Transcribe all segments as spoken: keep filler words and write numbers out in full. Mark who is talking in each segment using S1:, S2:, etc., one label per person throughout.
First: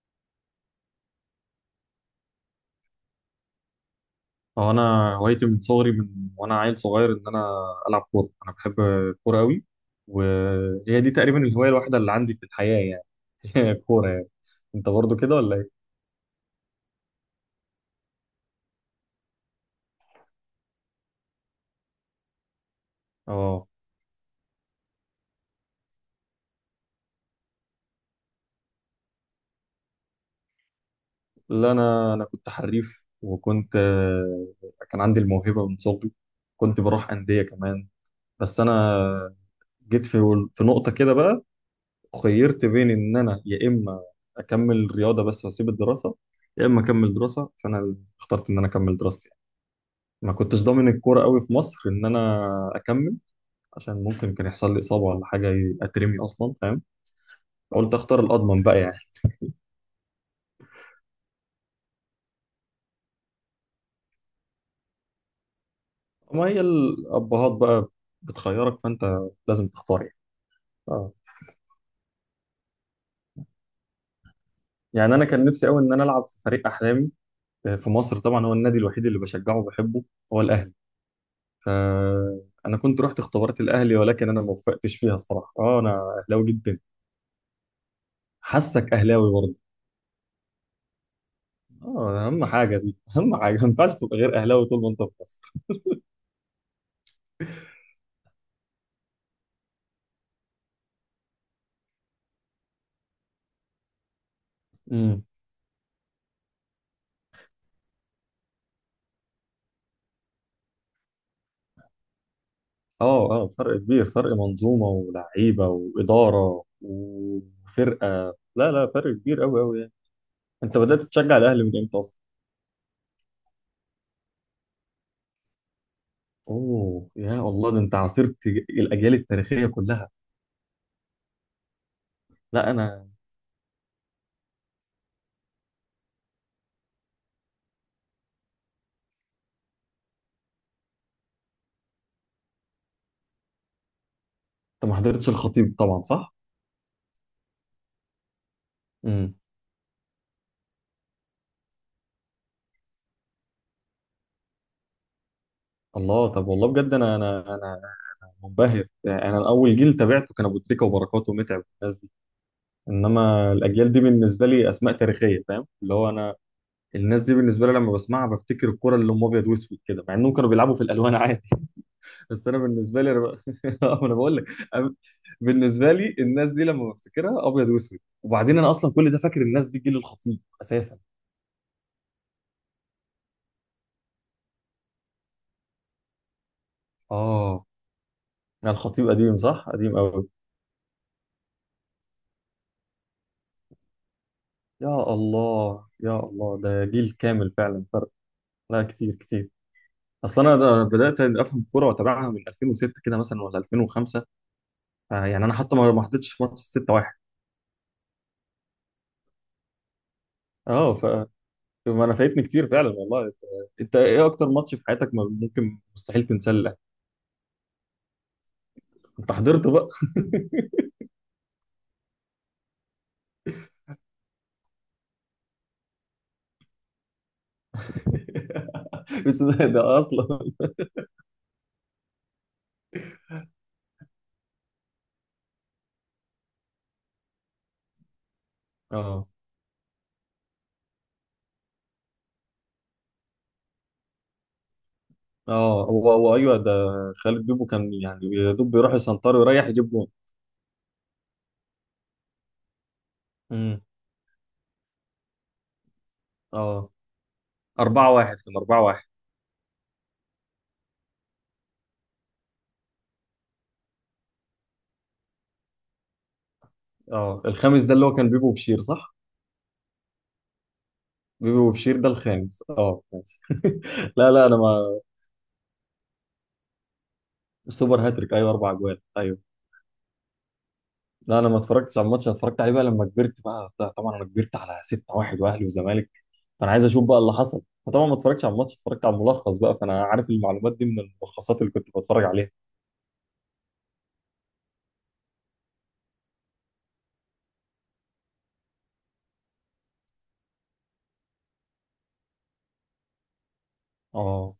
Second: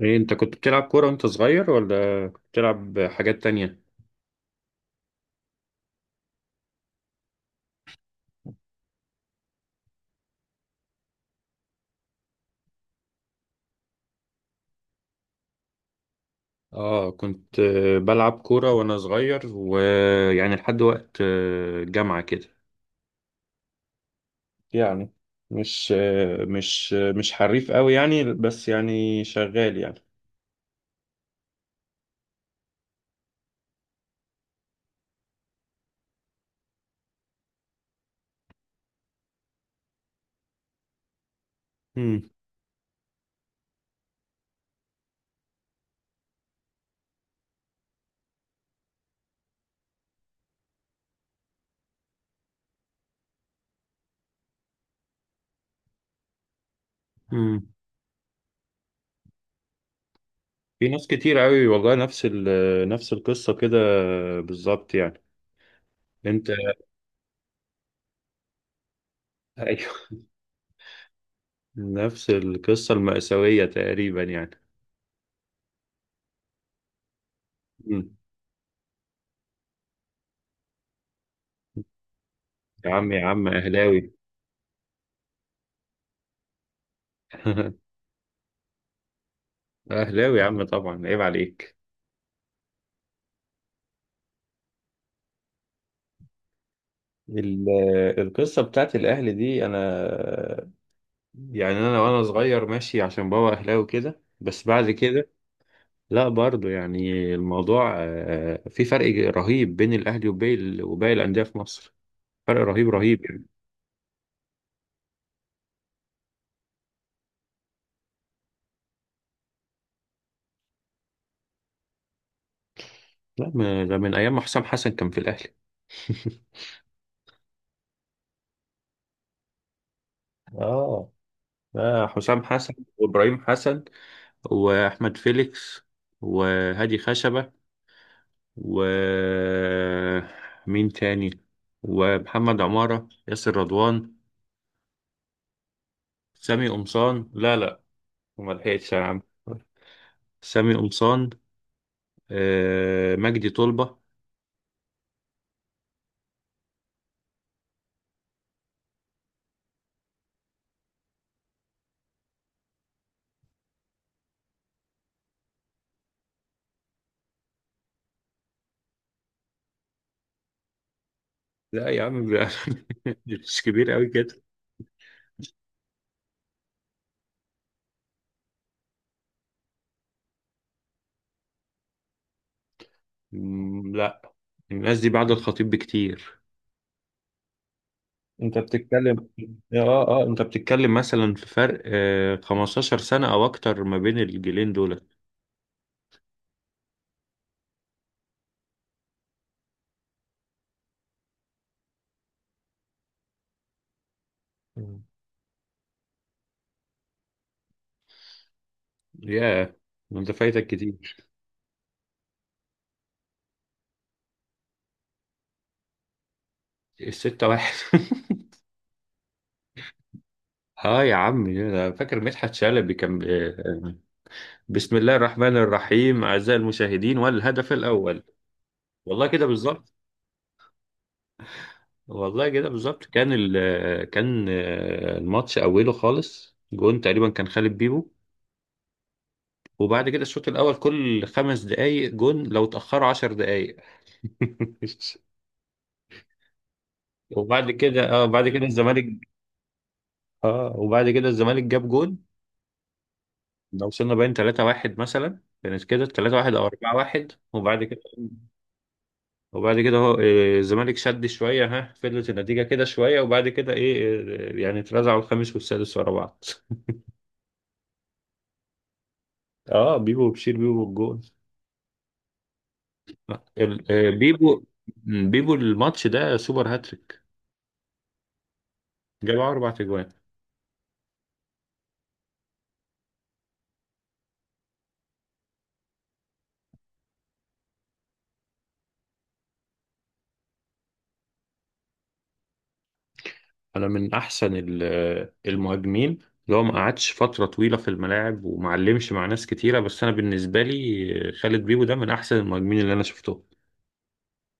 S1: ايه، انت كنت بتلعب كورة وانت صغير ولا بتلعب حاجات تانية؟
S2: هو انا هوايتي من صغري من وانا عيل صغير ان انا العب كوره. انا بحب الكوره قوي، وهي دي تقريبا الهوايه الوحيده اللي عندي في الحياه يعني. هي الكوره يعني. انت برضو كده ولا ايه؟
S1: اه، كنت آه، بلعب كورة وانا صغير، ويعني لحد وقت آه، الجامعة كده
S2: اه.
S1: يعني. مش آه، مش آه، مش حريف قوي يعني، بس يعني شغال يعني.
S2: لا، انا انا كنت حريف، وكنت آه، كان عندي الموهبه من صغري. كنت بروح انديه كمان، بس انا جيت في في نقطه كده بقى.
S1: امم.
S2: خيرت بين ان انا يا اما اكمل رياضه بس واسيب الدراسه، يا اما اكمل دراسه. فانا اخترت ان انا اكمل دراستي. ما كنتش ضامن الكوره قوي في مصر ان انا اكمل، عشان ممكن كان يحصل لي اصابه ولا حاجه اترمي اصلا، فاهم.
S1: امم.
S2: قلت اختار الاضمن بقى يعني.
S1: في ناس كتير قوي والله، نفس ال آه، نفس القصة كده بالظبط يعني.
S2: ما
S1: انت...
S2: هي الابهات بقى بتخيرك، فانت لازم تختار
S1: ايوه.
S2: يعني. آه.
S1: نفس القصة المأساوية تقريبا يعني.
S2: يعني انا كان نفسي قوي ان انا العب في فريق احلامي، آه، في
S1: مم.
S2: مصر. طبعا هو النادي الوحيد اللي بشجعه وبحبه هو الاهلي، فانا
S1: يا
S2: كنت
S1: عم،
S2: رحت
S1: يا عم،
S2: اختبارات الاهلي،
S1: اهلاوي.
S2: ولكن انا ما وفقتش فيها الصراحه. اه، انا اهلاوي جدا. حاسك اهلاوي برضه.
S1: أهلاوي يا عم، طبعا عيب عليك.
S2: اه، اهم حاجه دي، اهم حاجه ما ينفعش تبقى غير اهلاوي طول ما انت في مصر.
S1: ال- القصة بتاعت الأهلي دي، أنا يعني أنا وأنا صغير ماشي عشان بابا أهلاوي كده، بس بعد
S2: امم.
S1: كده لا، برضو يعني الموضوع آه، في فرق رهيب بين الأهلي وباقي ال- وباقي الأندية في مصر. فرق رهيب رهيب
S2: اه،
S1: يعني.
S2: اه، فرق كبير، فرق منظومه ولعيبه واداره وفرقه. لا، لا، فرق كبير قوي قوي يعني. انت بدات تشجع الاهلي من امتى اصلا؟
S1: لا، م- ده من أيام ما حسام حسن كان في الأهلي.
S2: اوه، يا الله، ده انت عاصرت الاجيال التاريخيه كلها.
S1: آه. آه، حسام
S2: لا
S1: حسن،
S2: انا.
S1: وإبراهيم حسن، وأحمد فيليكس، وهادي خشبة، ومين تاني، ومحمد عمارة، ياسر رضوان،
S2: انت ما حضرتش الخطيب طبعا، صح؟
S1: سامي قمصان. لا لا، ما لحقتش يا عم.
S2: امم.
S1: سامي قمصان، آه... مجدي طلبة.
S2: الله، طب والله بجد انا انا انا منبهر يعني. انا اول جيل تابعته كان ابو تريكه وبركات ومتعب والناس دي، انما الاجيال دي بالنسبه لي اسماء تاريخيه، فاهم؟ اللي هو انا الناس دي بالنسبه لي لما بسمعها بفتكر الكره اللي هم ابيض واسود كده، مع انهم كانوا بيلعبوا في الالوان عادي.
S1: لا يا عم،
S2: بس
S1: ب-
S2: انا بالنسبه لي انا ب...
S1: مش كبير
S2: آه،
S1: قوي
S2: انا بقول
S1: كده.
S2: لك. أنا بالنسبه لي الناس دي لما بفتكرها ابيض واسود، وبعدين انا اصلا كل ده فاكر الناس دي جيل الخطيب اساسا.
S1: مم، لا، الناس دي بعد الخطيب بكتير.
S2: اه،
S1: انت
S2: يعني الخطيب
S1: بتتكلم...
S2: قديم، صح؟
S1: اه
S2: قديم
S1: اه،
S2: قوي.
S1: انت بتتكلم مثلا في فرق آه خمستاشر سنة او اكتر ما بين الجيلين دول.
S2: يا الله، يا الله، ده جيل كامل فعلا فرق. لا، كتير كتير. اصلا انا ده بدات افهم الكوره واتابعها من الفين وستة كده مثلا، ولا الفين وخمسة.
S1: مم.
S2: يعني انا حتى ما ما حضرتش ماتش ستة واحد.
S1: ياه، انت فايتك
S2: اه، ف
S1: كتير.
S2: ما انا فايتني كتير فعلا والله. انت إنت ايه اكتر ماتش في حياتك ما ممكن مستحيل تنساه؟
S1: الستة واحد.
S2: انت حضرت بقى.
S1: اه يا عم، أنا فاكر مدحت شلبي كان ب- بسم الله الرحمن الرحيم، اعزائي المشاهدين، والهدف الاول. والله
S2: بس
S1: كده
S2: ده,
S1: بالظبط.
S2: ده اصلا.
S1: والله كده بالظبط، كان ال كان آه، الماتش اوله خالص جون، تقريبا كان خالد بيبو.
S2: اه،
S1: وبعد كده الشوط الاول كل خمس دقايق جون، لو اتاخروا عشر دقايق.
S2: اه، هو هو ايوه ده. خالد بيبو
S1: وبعد
S2: كان
S1: كده
S2: يعني
S1: اه، بعد
S2: يا
S1: كده
S2: دوب بيروح
S1: الزمالك
S2: يسنطر ويريح يجيب جون.
S1: اه وبعد كده الزمالك جاب جون.
S2: امم،
S1: لو وصلنا باين ثلاثة واحد مثلا، كانت كده ثلاثة واحد او
S2: اه،
S1: اربعة واحد، وبعد كده
S2: اربعة واحد كان اربعة واحد.
S1: وبعد كده هو إيه، الزمالك شد شوية، ها فضلت النتيجة كده شوية، وبعد كده إيه إيه، يعني اترزعوا الخامس والسادس ورا بعض.
S2: اه، الخامس ده اللي هو كان بيبو وبشير، صح؟
S1: أه، بيبو وبشير، بيبو بالجون.
S2: بيبو وبشير ده الخامس، اه ماشي.
S1: ال- آه،
S2: لا لا، انا
S1: بيبو
S2: ما.
S1: بيبو الماتش ده سوبر هاتريك.
S2: سوبر هاتريك، ايوه، اربع اجوال،
S1: جاب
S2: ايوه.
S1: أربع أجوان.
S2: لا، انا ما اتفرجتش على الماتش. أنا اتفرجت عليه بقى لما كبرت بقى. طبعا انا كبرت على ستة واحد واهلي وزمالك، فانا عايز اشوف بقى اللي حصل. فطبعا ما اتفرجتش على الماتش، اتفرجت على الملخص بقى، فانا عارف المعلومات دي من الملخصات اللي كنت بتفرج عليها.
S1: أنا من أحسن ال- آه، المهاجمين، اللي هو ما قعدش فترة طويلة في الملاعب، وما علمش مع ناس كتيرة، بس أنا بالنسبة لي آه، خالد بيبو ده من أحسن المهاجمين اللي أنا شفتهم.
S2: اه،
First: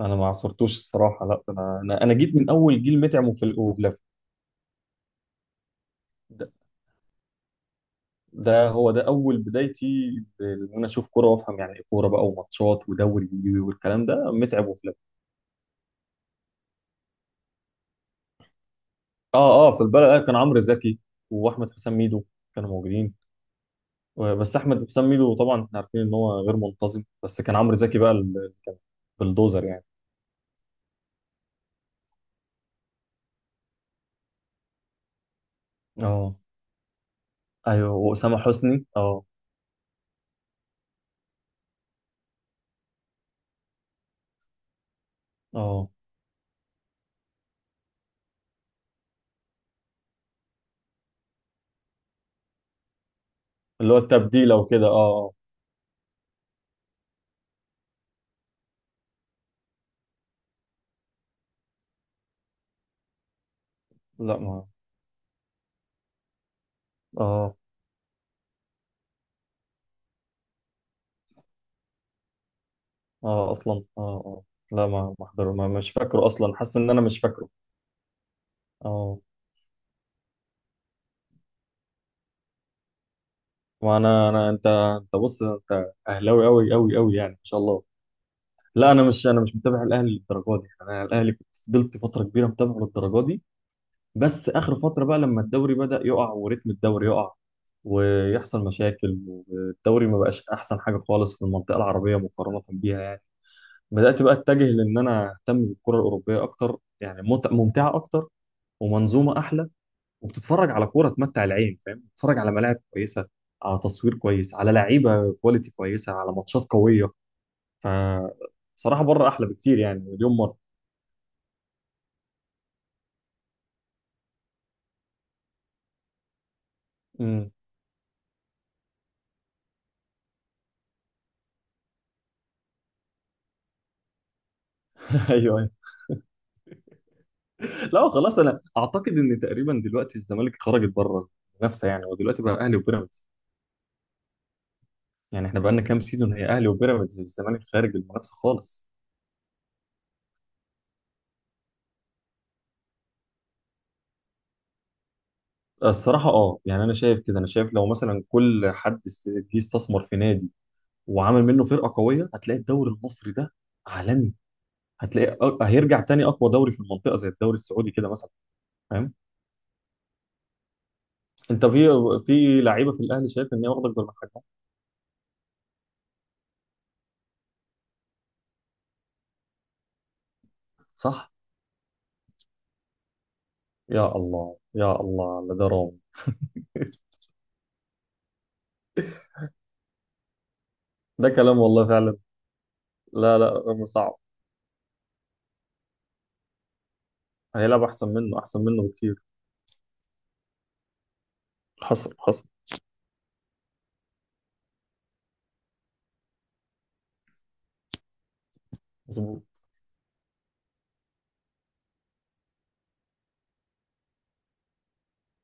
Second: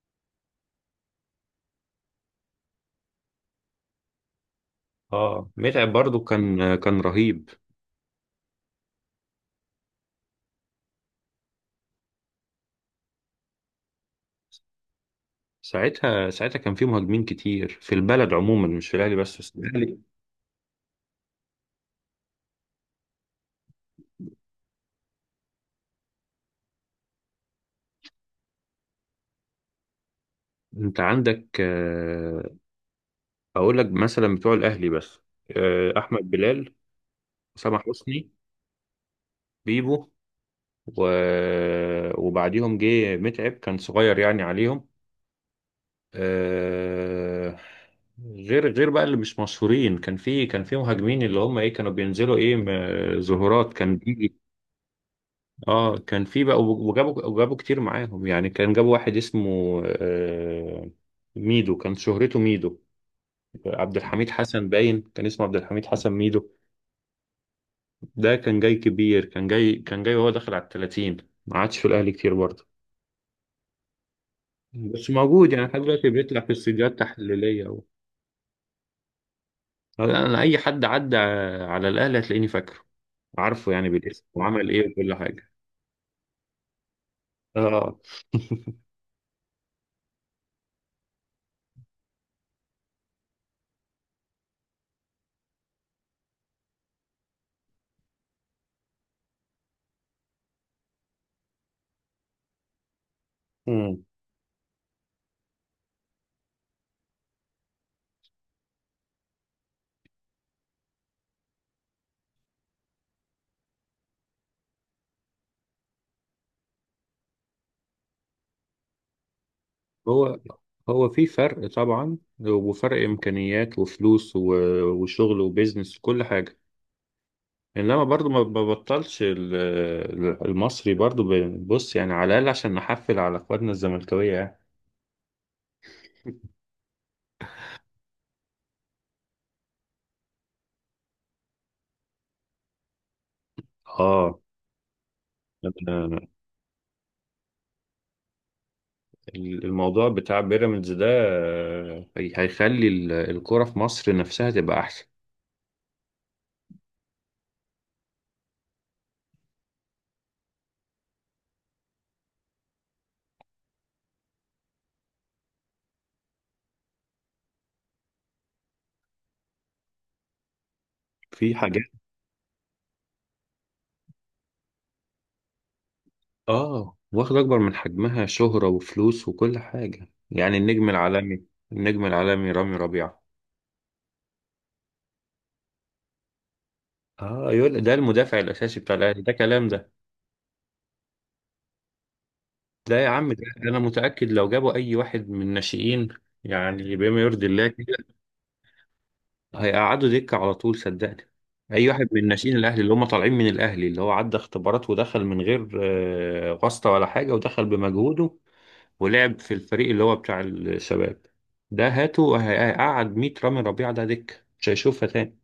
S2: انا ما عصرتوش الصراحه. لا، انا انا انا جيت من اول جيل متعم وفل- وفلافي.
S1: أه، متعب برضو
S2: ده,
S1: كان آه، كان رهيب.
S2: ده هو ده اول بدايتي، ان انا اشوف كوره وافهم يعني ايه كوره بقى وماتشات ودوري والكلام ده، متعب وفلافي.
S1: ساعتها ساعتها كان في مهاجمين كتير في البلد عموما، مش في الاهلي بس، بس
S2: اه، اه، في
S1: الاهلي.
S2: البلد، آه، كان عمرو زكي واحمد حسام ميدو كانوا موجودين، و- بس احمد حسام ميدو طبعا احنا عارفين ان هو غير منتظم، بس كان عمرو زكي بقى اللي كان بلدوزر يعني.
S1: انت عندك آه، اقول لك مثلا بتوع الاهلي بس. آه، احمد
S2: اه،
S1: بلال، سامح
S2: ايوه،
S1: حسني،
S2: واسامه حسني، اه.
S1: بيبو، و... وبعديهم جه متعب، كان صغير يعني عليهم.
S2: اه،
S1: آه، غير غير بقى، اللي مش مشهورين، كان في كان في مهاجمين اللي هم ايه كانوا بينزلوا ايه م- ظهورات
S2: اللي هو
S1: كان.
S2: التبديل او كده، اه. آه.
S1: اه، كان في بقى، وجابوا وجابوا كتير معاهم يعني، كان جابوا واحد اسمه آه، ميدو، كان شهرته ميدو. عبد الحميد
S2: لا ما.
S1: حسن، باين كان اسمه عبد الحميد حسن ميدو.
S2: اه،
S1: ده كان جاي كبير، كان جاي كان جاي وهو داخل على ال التلاتين. ما عادش في الاهلي كتير برضه،
S2: اه، اصلا. اه، اه. لا،
S1: بس
S2: ما ما حضر،
S1: موجود يعني،
S2: ما
S1: لحد
S2: مش
S1: دلوقتي
S2: فاكره
S1: بيطلع في
S2: اصلا، حاسس ان
S1: استديوهات
S2: انا مش فاكره.
S1: تحليليه و...
S2: اه.
S1: انا اي حد عدى على الاهلي هتلاقيني فاكره، عارفه يعني بالاسم
S2: وانا انا انت
S1: وعمل ايه وكل
S2: انت بص،
S1: حاجه.
S2: انت اهلاوي قوي قوي قوي يعني، ما شاء الله.
S1: اه،
S2: لا، انا مش انا مش متابع الاهلي للدرجه دي يعني. انا الاهلي كنت فضلت فتره كبيره متابعه للدرجه دي. بس اخر فتره بقى لما الدوري بدأ يقع، وريتم الدوري يقع، ويحصل مشاكل، والدوري ما بقاش احسن حاجه خالص في المنطقه العربيه مقارنه بيها يعني، بدأت بقى أتجه لأن أنا أهتم بالكرة الأوروبية أكتر. يعني ممت- ممتعة أكتر، ومنظومة أحلى، وبتتفرج على كورة تمتع العين، فاهم، بتتفرج على ملاعب كويسة، على تصوير كويس، على لعيبة كواليتي كويسة، على ماتشات قوية. ف بصراحة بره أحلى بكتير، يعني مليون
S1: هو
S2: مرة.
S1: هو في فرق طبعا، وفرق امكانيات وفلوس و- وشغل وبيزنس وكل حاجه.
S2: امم.
S1: انما برضو ما ببطلش ال- ال- المصري برضو، ب- بص يعني، على الاقل عشان نحفل على اخواتنا الزملكاويه يعني.
S2: أيوه، أيوه. لا، خلاص، أنا أعتقد إن تقريبا دلوقتي الزمالك خرجت بره المنافسة يعني. ودلوقتي بقى أهلي وبيراميدز،
S1: اه،
S2: يعني إحنا بقالنا كام
S1: أنا-
S2: سيزون هي أهلي وبيراميدز، الزمالك خارج المنافسة خالص.
S1: الموضوع بتاع بيراميدز ده آه، هيخلي ال- الكرة في مصر نفسها تبقى احسن.
S2: الصراحة اه يعني، أنا شايف كده، أنا شايف لو مثلا كل حد است- جه استثمر في نادي وعمل منه فرقة قوية، هتلاقي الدوري المصري ده عالمي. هتلاقي أ- هيرجع تاني أقوى دوري في المنطقة، زي الدوري السعودي كده مثلا، فاهم.
S1: في
S2: أنت
S1: حاجات.
S2: في في لعيبة في الأهلي شايف إن هي واخدة أكبر من حجمها،
S1: اه، واخد اكبر من حجمها شهرة وفلوس وكل حاجة، يعني النجم
S2: صح؟
S1: العالمي. النجم العالمي رامي ربيعة.
S2: يا الله، يا الله على ده رامي.
S1: اه، يقول ده المدافع الاساسي بتاع الاهلي؟ ده كلام ده؟
S2: ده كلام، والله فعلا.
S1: ده يا عم
S2: لا،
S1: ده.
S2: لا،
S1: انا
S2: رامي صعب.
S1: متاكد، لو جابوا اي واحد من الناشئين يعني بما يرضي الله
S2: هيلعب
S1: كده،
S2: أحسن منه، أحسن منه بكتير.
S1: هيقعدوا دكه على طول صدقني. اي واحد
S2: حصل،
S1: من
S2: حصل.
S1: الناشئين الاهلي، اللي هم طالعين من الاهلي، اللي هو عدى اختبارات ودخل من غير آه، واسطه ولا حاجه، ودخل بمجهوده، ولعب في
S2: مظبوط.
S1: الفريق اللي هو بتاع الشباب، ده هاته هيقعد مية رامي ربيعه، ده دكه مش هيشوفها تاني.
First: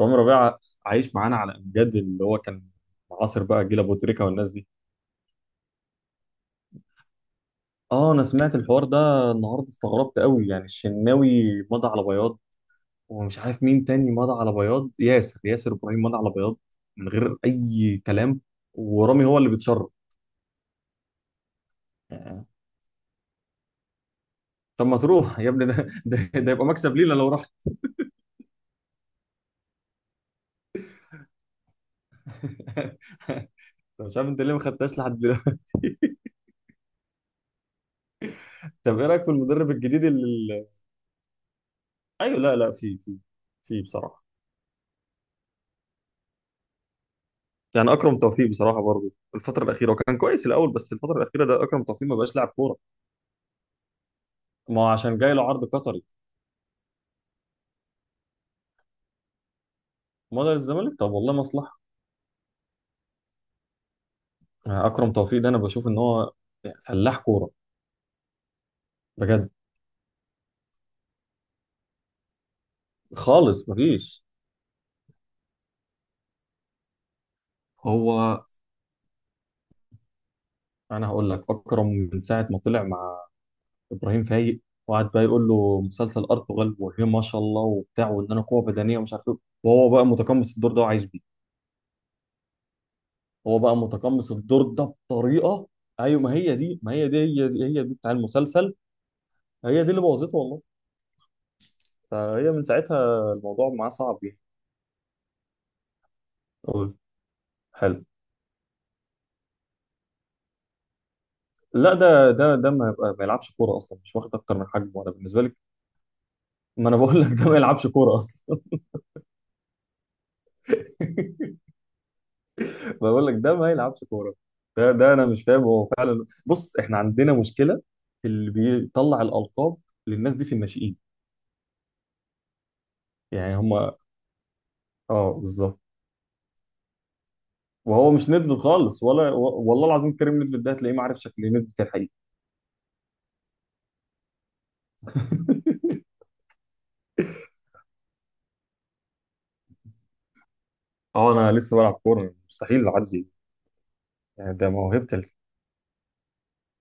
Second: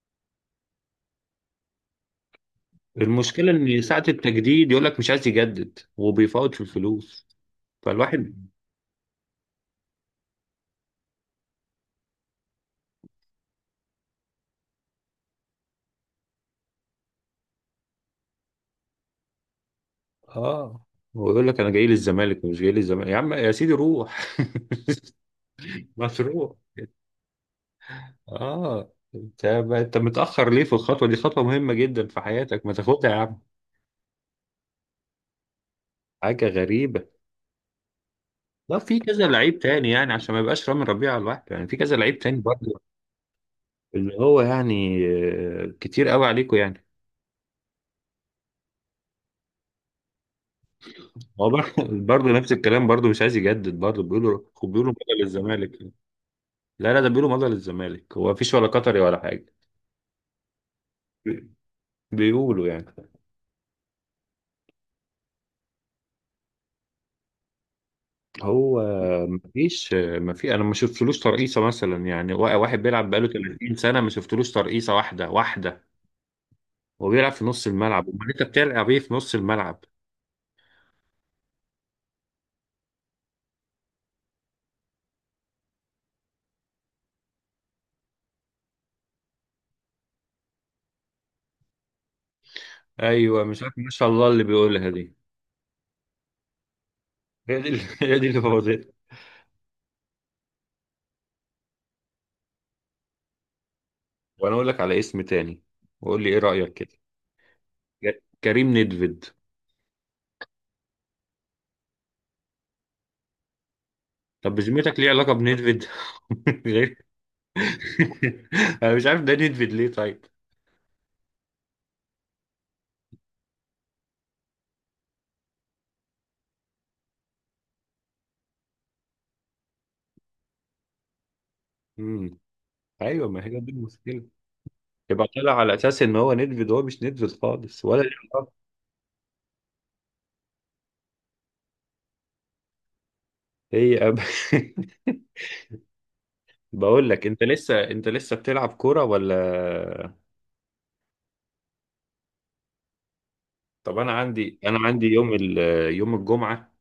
S2: رامي ربيعة عايش معانا على أمجاد اللي هو كان عاصر
S1: المشكله
S2: بقى جيل
S1: ان
S2: أبو
S1: ساعه
S2: تريكة والناس دي.
S1: التجديد يقول لك مش عايز يجدد، وبيفاوض في الفلوس،
S2: اه، انا
S1: فالواحد...
S2: سمعت الحوار ده النهارده، استغربت قوي يعني. الشناوي مضى على بياض، ومش عارف مين تاني مضى على بياض، ياسر ياسر ابراهيم مضى على بياض، من غير اي كلام. ورامي هو اللي بيتشرط
S1: اه، هو يقول لك انا جاي للزمالك،
S2: يعني.
S1: مش جاي للزمالك يا عم، يا سيدي روح.
S2: طب ما تروح يا ابني، ده
S1: ما
S2: ده,
S1: تروح.
S2: ده يبقى مكسب لينا لو راح.
S1: اه، انت انت متاخر ليه في الخطوه دي؟ خطوه مهمه جدا في حياتك، ما تاخدها يا عم.
S2: طب مش عارف انت ليه ما خدتهاش لحد دلوقتي.
S1: حاجه غريبه. لا، في
S2: طب ايه رايك
S1: كذا
S2: في
S1: لعيب
S2: المدرب
S1: تاني
S2: الجديد
S1: يعني، عشان ما
S2: اللي،
S1: يبقاش رامي ربيعه على الواحد يعني، في كذا لعيب
S2: ايوه،
S1: تاني
S2: لا، لا،
S1: برضه.
S2: في في في،
S1: اللي
S2: بصراحه.
S1: هو يعني آه، كتير قوي عليكم يعني.
S2: يعني اكرم توفيق بصراحه برضه الفتره الاخيره، وكان كويس الاول، بس الفتره الاخيره
S1: هو
S2: ده
S1: برضه
S2: اكرم توفيق ما
S1: برضه
S2: بقاش لاعب
S1: نفس
S2: كوره.
S1: الكلام، برضه مش عايز يجدد، برضه بيقولوا،
S2: ما هو
S1: بيقولوا
S2: عشان
S1: مضى
S2: جاي له عرض
S1: للزمالك.
S2: قطري.
S1: لا لا، ده بيقولوا مضى للزمالك، هو مفيش ولا قطري ولا حاجه.
S2: مضى للزمالك، طب والله
S1: بي-
S2: مصلحه.
S1: بيقولوا يعني.
S2: اكرم توفيق ده انا بشوف ان هو فلاح كوره
S1: هو
S2: بجد.
S1: مفيش مفيش، انا ما شفتلوش ترقيصه مثلا يعني، وا- واحد بيلعب بقاله
S2: خالص
S1: تلاتين سنه، ما
S2: مفيش.
S1: شفتلوش ترقيصه واحده واحده، وبيلعب في نص الملعب، امال انت
S2: هو
S1: بتلعب ايه في نص الملعب؟
S2: انا هقول لك، اكرم من ساعه ما طلع مع ابراهيم فايق، وقعد بقى يقول له مسلسل ارطغرل، وهي ما شاء الله، وبتاع، وان انا قوه بدنيه، ومش عارف ايه، وهو بقى متقمص الدور ده وعايش بيه.
S1: ايوه،
S2: هو
S1: مش عارف
S2: بقى
S1: ما شاء الله
S2: متقمص
S1: اللي
S2: الدور
S1: بيقولها
S2: ده
S1: دي.
S2: بطريقه. ايوه، ما هي دي، ما هي دي، هي
S1: هي
S2: دي،
S1: دي اللي-
S2: هي دي بتاع
S1: هي دي اللي
S2: المسلسل.
S1: بوظتها.
S2: هي دي اللي بوظته والله. فهي من ساعتها الموضوع معاه صعب يعني.
S1: وانا اقول لك على اسم تاني، وقول لي ايه رايك
S2: قول.
S1: كده.
S2: حلو.
S1: ك- كريم ندفيد.
S2: لا، ده ده ده ما، يبقى- ما يلعبش كوره اصلا، مش واخد
S1: طب
S2: اكتر من
S1: بذمتك،
S2: حجمه
S1: ليه
S2: انا
S1: علاقه
S2: بالنسبه لك.
S1: بندفيد؟
S2: ما انا
S1: غير-
S2: بقول لك ده ما يلعبش كوره اصلا.
S1: انا مش عارف، ده ندفيد ليه طيب؟
S2: بقول لك ده ما يلعبش كوره. ده ده انا مش فاهم هو فعلا. بص، احنا عندنا مشكله في اللي بيطلع الالقاب للناس دي في الناشئين،
S1: امم. ايوه، ما
S2: يعني
S1: هي دي
S2: هم.
S1: المشكله. يبقى
S2: اه،
S1: طلع على
S2: بالظبط.
S1: اساس ان هو نيدفيد، هو مش نيدفيد خالص ولا ليه؟
S2: وهو مش
S1: علاقة.
S2: ندفت خالص، ولا و- والله العظيم كريم ندفت ده هتلاقيه ما عارف شكل ندفت الحقيقي.
S1: هي أب... بقول لك، انت لسه انت لسه بتلعب كوره ولا؟
S2: اه، انا لسه بلعب كوره، مستحيل اعدي.
S1: طب انا
S2: يعني
S1: عندي
S2: ده
S1: انا عندي
S2: موهبتي
S1: يوم ال... يوم الجمعه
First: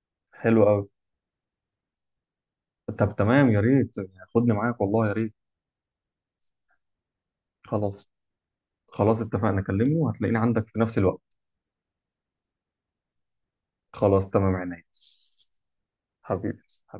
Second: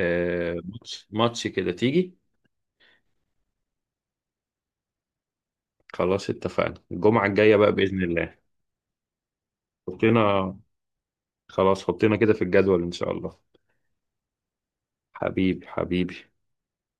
S1: آه،
S2: الحلوه قوي.
S1: ماتش ماتش كده، تيجي؟
S2: طب تمام، يا ريت يعني، خدني معاك والله يا ريت.
S1: خلاص، اتفقنا الجمعه الجايه بقى باذن
S2: خلاص.
S1: الله.
S2: خلاص اتفقنا كلمه، وهتلاقيني
S1: حطينا
S2: عندك في نفس الوقت.
S1: خلاص حطينا كده في الجدول ان شاء الله.
S2: خلاص، تمام عينيا.
S1: حبيبي حبيبي.
S2: حبيبي، حبيبي.